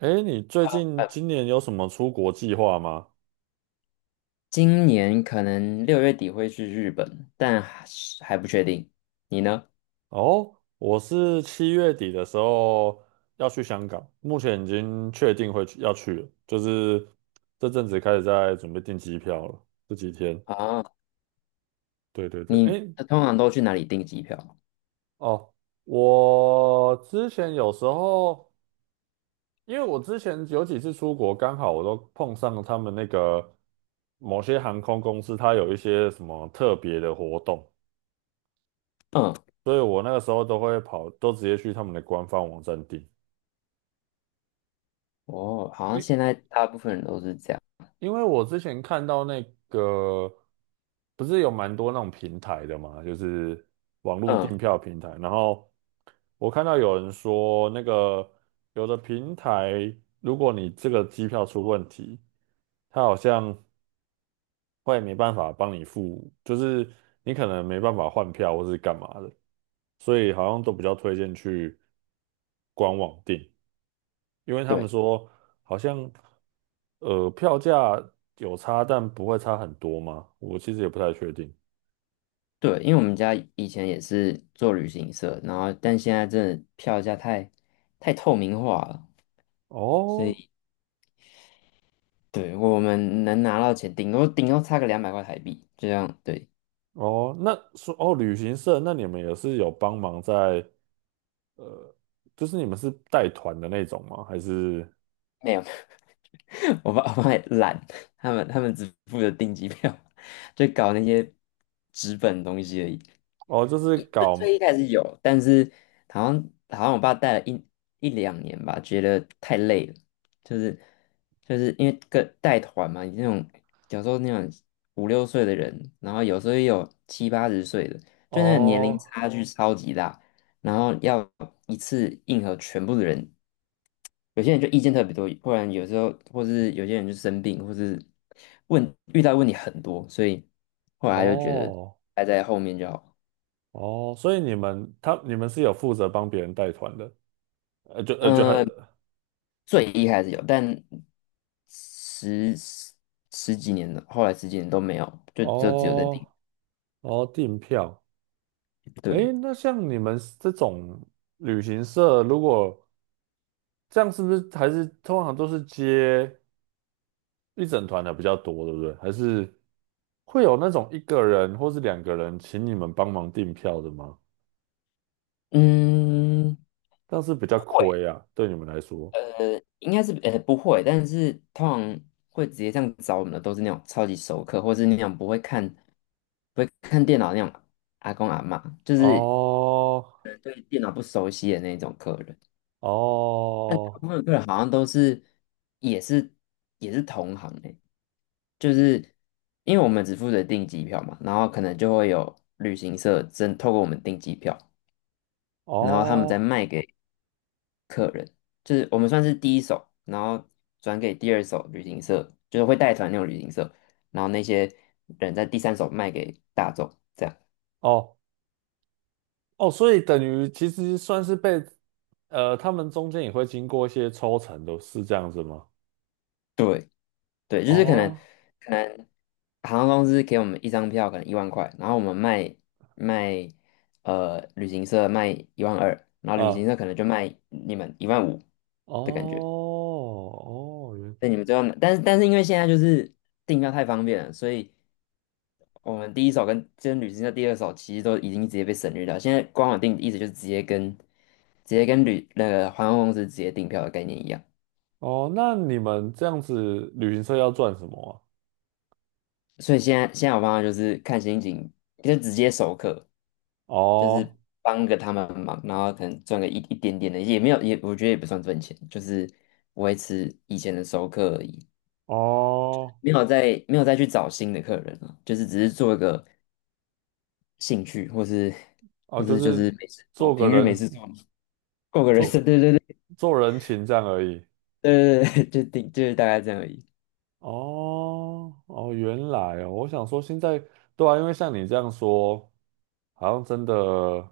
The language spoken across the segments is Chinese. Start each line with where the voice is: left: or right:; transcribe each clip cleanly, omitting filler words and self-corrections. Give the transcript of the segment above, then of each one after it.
right: 哎，你最近
left: 呃，
right: 今年有什么出国计划吗？
left: 今年可能6月底会去日本，但还是还不确定。你呢？
right: 哦，我是7月底的时候要去香港，目前已经确定会去要去了，就是这阵子开始在准备订机票了，这几天。
left: 啊，
right: 对对对，
left: 你
right: 哎，
left: 通常都去哪里订机票？
right: 哦，我之前有时候，因为我之前有几次出国，刚好我都碰上他们那个某些航空公司，它有一些什么特别的活动。
left: 嗯，
right: 所以我那个时候都会跑，都直接去他们的官方网站订。
left: 哦，好像
right: 因
left: 现在大部分人都是这样。
right: 因为我之前看到那个，不是有蛮多那种平台的嘛，就是网络
left: 嗯，
right: 订票平台。然后我看到有人说，那个有的平台，如果你这个机票出问题，它好像会没办法帮你付，就是你可能没办法换票或是干嘛的，所以好像都比较推荐去官网订。因为他
left: 对
right: 们说好像票价有差，但不会差很多吗？我其实也不太确定。
left: 对，因为我们家以前也是做旅行社，然后但现在真的票价太透明化了，所
right: 哦
left: 以对我们能拿到钱，顶多顶多差个200块台币，这样对，
right: 哦，那说哦旅行社，那你们也是有帮忙在，就是你们是带团的那种吗？还是
left: 没有。 我爸也懒，他们只负责订机票，就搞那些纸本的东西而已。
right: 哦就是
left: 一最
right: 搞
left: 最一开始有，但是好像我爸带了一两年吧，觉得太累了，就是就是因为跟带团嘛，你那种有时候那种五六岁的人，然后有时候也有七八十岁的，就那个年龄
right: 哦
left: 差距哦超级大，然后要一次应和全部的人，有些人就意见特别多，不然有时候或是有些人就生病，或是问遇到问题很多，所以后来就觉得
right: 哦
left: 排在后面就好。
right: 哦，所以你们他你们是有负责帮别人带团的，呃就呃就还
left: 嗯，最一开始有，但十十十几年了，后来十几年都没有，就只有在顶。
right: 哦哦订票。
left: 对，
right: 诶，那像你们这种旅行社，如果这样是不是还是通常都是接一整团的比较多，对不对？还是会有那种一个人或是两个人请你们帮忙订票的吗？
left: 嗯，
right: 这样是比较
left: 会，
right: 亏啊，对你们来说。
left: 应该是不会，但是通常会直接这样找我们的都是那种超级熟客，或是那种不会看电脑那种阿公阿嬷，就是。
right: 哦
left: 对电脑不熟悉的那种客人，大
right: 哦
left: 部分的客人好像都是也是也是同行诶，就是因为我们只负责订机票嘛，然后可能就会有旅行社真透过我们订机票，然后他们再
right: 哦
left: 卖给，就是我们算是第一手，然后转给第二手旅行社，就是会带团那种旅行社，然后那些人在第三手卖给大众。这样。
right: 哦哦，所以等于其实算是被他们中间也会经过一些抽成的，是这样子吗？
left: 对对，就是可能
right: 哦，
left: 可能航空公司给我们一张票，可能10000块，然后我们卖卖呃旅行社卖12000，然后旅
right: 啊，
left: 行社可能就卖你们15000的感觉。
right: 哦哦，
left: 那你们最后拿，但是因为现在就是订票太方便了，所以我们第一手跟旅行社第二手其实都已经直接被省略掉。现在官网订意思就是直接跟那个航空公司直接订票的概念一样。
right: 哦，那你们这样子旅行社要赚什么啊？
left: 所以现在我方法就是看心情，就直接授课，就
right: 哦
left: 是帮个他们忙，然后可能赚个一点点的，也没有也我觉得也不算赚钱，就是维持以前的授课而已，
right: 哦
left: 没有再去找新的客人了，就是只是做一个兴趣，或是
right: 哦，
left: 或
right: 就
left: 是就
right: 是
left: 是没事做，
right: 做个
left: 平日没
right: 人
left: 事做，嘛，过个人生，
right: 做
left: 对对
right: 人情这样而已。
left: 对对对对，就是大概这样而已，
right: 哦哦，原来哦，我想说现在对啊，因为像你这样说，好像真的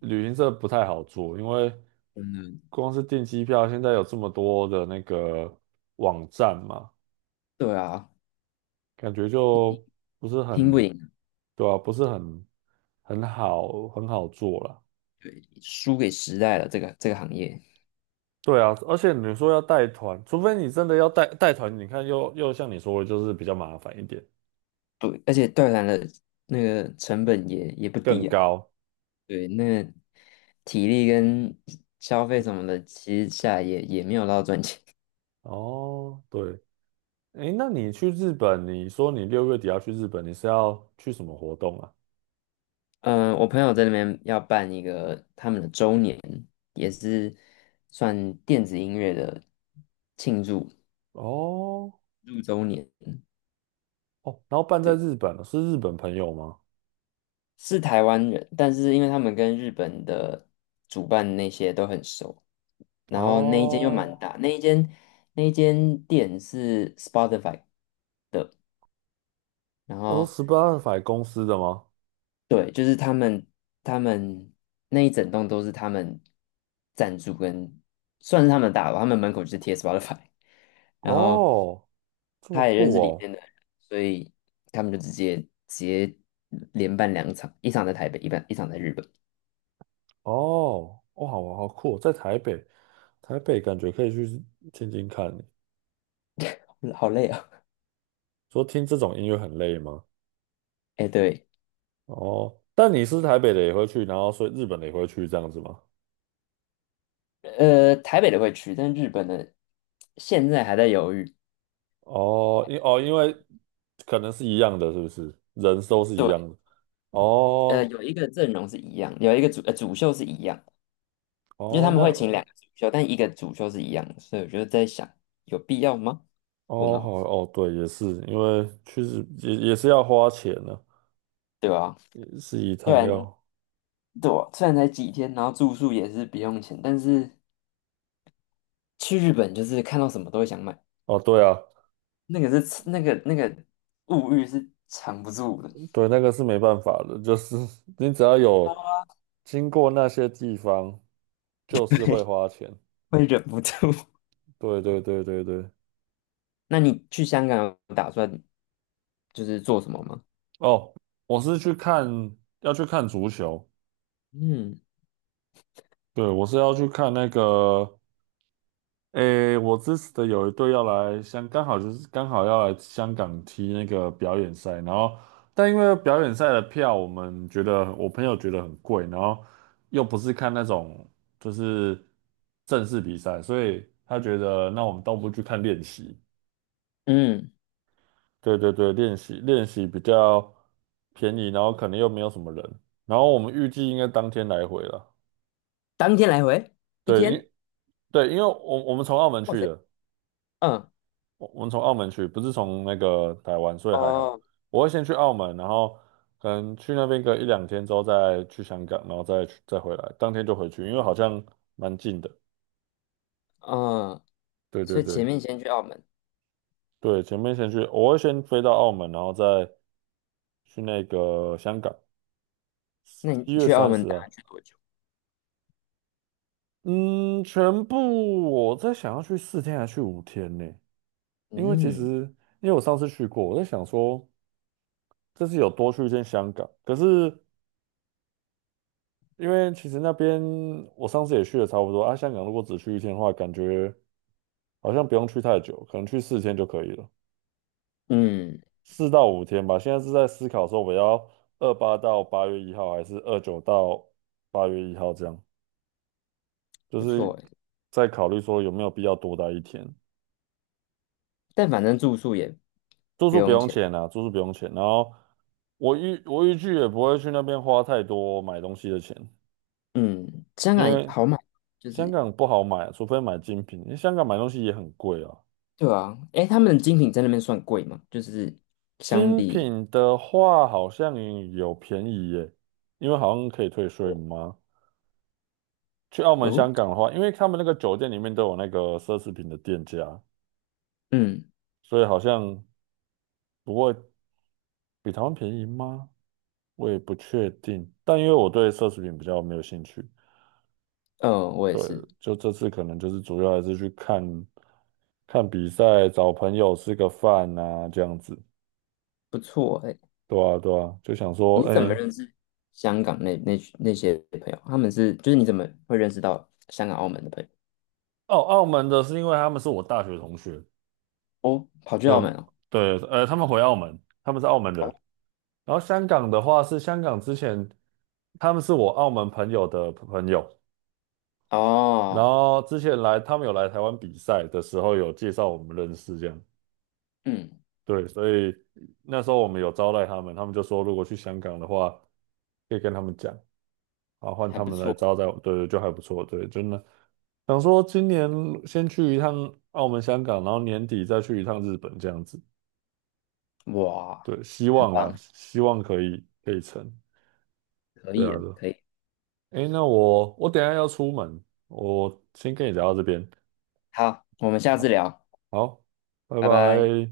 right: 旅行社不太好做，因为
left: 真的，
right: 光是订机票，现在有这么多的那个网站嘛，
left: 对啊，
right: 感觉就不是
left: 拼不
right: 很
left: 赢，
right: 对啊，不是很好很好做了。
left: 输给时代了这个行业。
right: 对啊，而且你说要带团，除非你真的要带团，你看又像你说的，就是比较麻烦一点，
left: 对，而且断缆的那个成本也不
right: 更
left: 低啊。
right: 高。
left: 对，那个体力跟消费什么的，其实下来也没有到赚钱。
right: 哦，对，诶，那你去日本，你说你6月底要去日本，你是要去什么活动啊？
left: 嗯，我朋友在那边要办一个他们的周年，也是算电子音乐的庆祝
right: 哦
left: 6周年。
right: 哦，然后办在
left: 对，
right: 日本，是日本朋友吗？
left: 是台湾人，但是因为他们跟日本的主办那些都很熟，然后那一间又
right: 哦，
left: 蛮大，那一间店是 Spotify。然
right: 哦，
left: 后
right: 十八法公司的吗？
left: 对，就是他们那一整栋都是他们赞助跟算是他们大楼，他们门口就是贴 Spotify，然后
right: 哦，这么
left: 他也认
right: 酷
left: 识里
right: 哦，
left: 面的人，所以他们就直接连办两场，一场在台北，一场在日本，
right: 哦，哦，好好酷哦在台北，台北感觉可以去听听看。
left: 好累啊
right: 说听这种音乐很累吗？
left: 哎，对，
right: 哦，但你是台北的也会去，然后所以日本的也会去这样子吗？
left: 台北的会去，但日本的现在还在犹豫。
right: 哦，哦，因为可能是一样的，是不是？人都是一
left: 对，
right: 样的。哦
left: 有一个阵容是一样，有一个主秀是一样，因为
right: 哦，
left: 他们
right: 那
left: 会请两个主修，但一个主修是一样的，所以我就在想，有必要吗？问
right: 哦好
left: 号，
right: 哦，对，也是，因为去实也是要花钱呢、
left: 对吧？
right: 也是一
left: 虽
right: 趟
left: 然
right: 要。
left: 对啊，虽然才几天，然后住宿也是不用钱，但是去日本就是看到什么都会想买，
right: 哦，对啊，
left: 那个是那个那个物欲是藏不住的，
right: 对，那个是没办法的，就是 你只要有经过那些地方，就是会 花钱。
left: 会忍不住。
right: 对对对对对。
left: 那你去香港有打算就是做什么吗？
right: 哦，我是去看，要去看足球。
left: 嗯
right: 对，我是要去看那个，诶，我支持的有一队要来香，刚好就是刚好要来香港踢那个表演赛，然后但因为表演赛的票，我们觉得我朋友觉得很贵，然后又不是看那种就是正式比赛，所以他觉得那我们倒不如去看练习。
left: 嗯，
right: 对对对，练习练习比较便宜，然后可能又没有什么人，然后我们预计应该当天来回了。
left: 当天来回一
right: 对，
left: 天，
right: 对，因为我们从澳门
left: 哇
right: 去
left: 塞，
right: 的。
left: 嗯
right: 我们从澳门去，不是从那个台湾，所以还好。
left: 哦
right: 我会先去澳门，然后可能去那边个一两天之后再去香港，然后再去再回来，当天就回去，因为好像蛮近的。
left: 嗯，
right: 对对
left: 所以前
right: 对
left: 面先去澳门。
right: 对，前面先去，我会先飞到澳门，然后再去那个香港，
left: 那你
right: 一月
left: 去澳
right: 三
left: 门
right: 十
left: 打
right: 啊。
left: 算去多久？
right: 嗯，全部我在想要去四天还是去五天呢？因为其
left: 嗯
right: 实因为我上次去过，我在想说这次有多去一天香港，可是。因为其实那边我上次也去了差不多啊，香港如果只去一天的话，感觉好像不用去太久，可能去四天就可以了，
left: 嗯，
right: 4到5天吧。现在是在思考说我要28到八月一号，还是29到八月一号这样，就
left: 不错
right: 是
left: 诶，
right: 在考虑说有没有必要多待一天。
left: 但反正住宿也
right: 住
left: 不
right: 宿不
left: 用
right: 用
left: 钱。
right: 钱啊，住宿不用钱。然后我预计也不会去那边花太多买东西的钱，
left: 嗯，香
right: 因
left: 港
right: 为
left: 好买，就
right: 香
left: 是
right: 港不好买啊，除非买精品，因为香港买东西也很贵啊。
left: 对啊。诶，他们的精品在那边算贵吗？就是相
right: 精
left: 比
right: 品的话好像有便宜耶，因为好像可以退税
left: 我
right: 吗？去澳门、
left: 哦，
right: 香港的话，因为他们那个酒店里面都有那个奢侈品的店家，
left: 嗯
right: 所以好像不会比台湾便宜吗？我也不确定。但因为我对奢侈品比较没有兴趣，
left: 呃，我也
right: 对，
left: 是
right: 就这次可能就是主要还是去看看比赛，找朋友吃个饭呐，这样子。
left: 不错诶。
right: 对啊，对啊，就想说，
left: 你是怎么
right: 哎、
left: 认识香港那些朋友？他们是就是你怎么会认识到香港、澳门的朋友？
right: 澳门的是因为他们是我大学同学。
left: 哦，跑去澳门
right: 就
left: 哦，
right: 对，他们回澳门，他们是澳门
left: 哦，
right: 人。然后香港的话是香港之前，他们是我澳门朋友的朋友，然
left: 哦，
right: 后之前来他们有来台湾比赛的时候有介绍我们认识这样。
left: 嗯，
right: 对，所以那时候我们有招待他们，他们就说如果去香港的话，可以跟他们讲，啊，换
left: 还
right: 他
left: 不
right: 们来
left: 错，
right: 招待我们对对，就还不错。对，真的想说今年先去一趟澳门、香港，然后年底再去一趟日本这样子。
left: 哇，
right: 对，希
left: 很
right: 望啦，
left: 棒。
right: 希望可以成。
left: 可
right: 对
left: 以
right: 啊，
left: 的
right: 对啊。
left: 可以。
right: 诶，那我等一下要出门，我先跟你聊到这边。
left: 好，我们下次
right: 好，
left: 聊，
right: 好，拜
left: 拜拜。
right: 拜。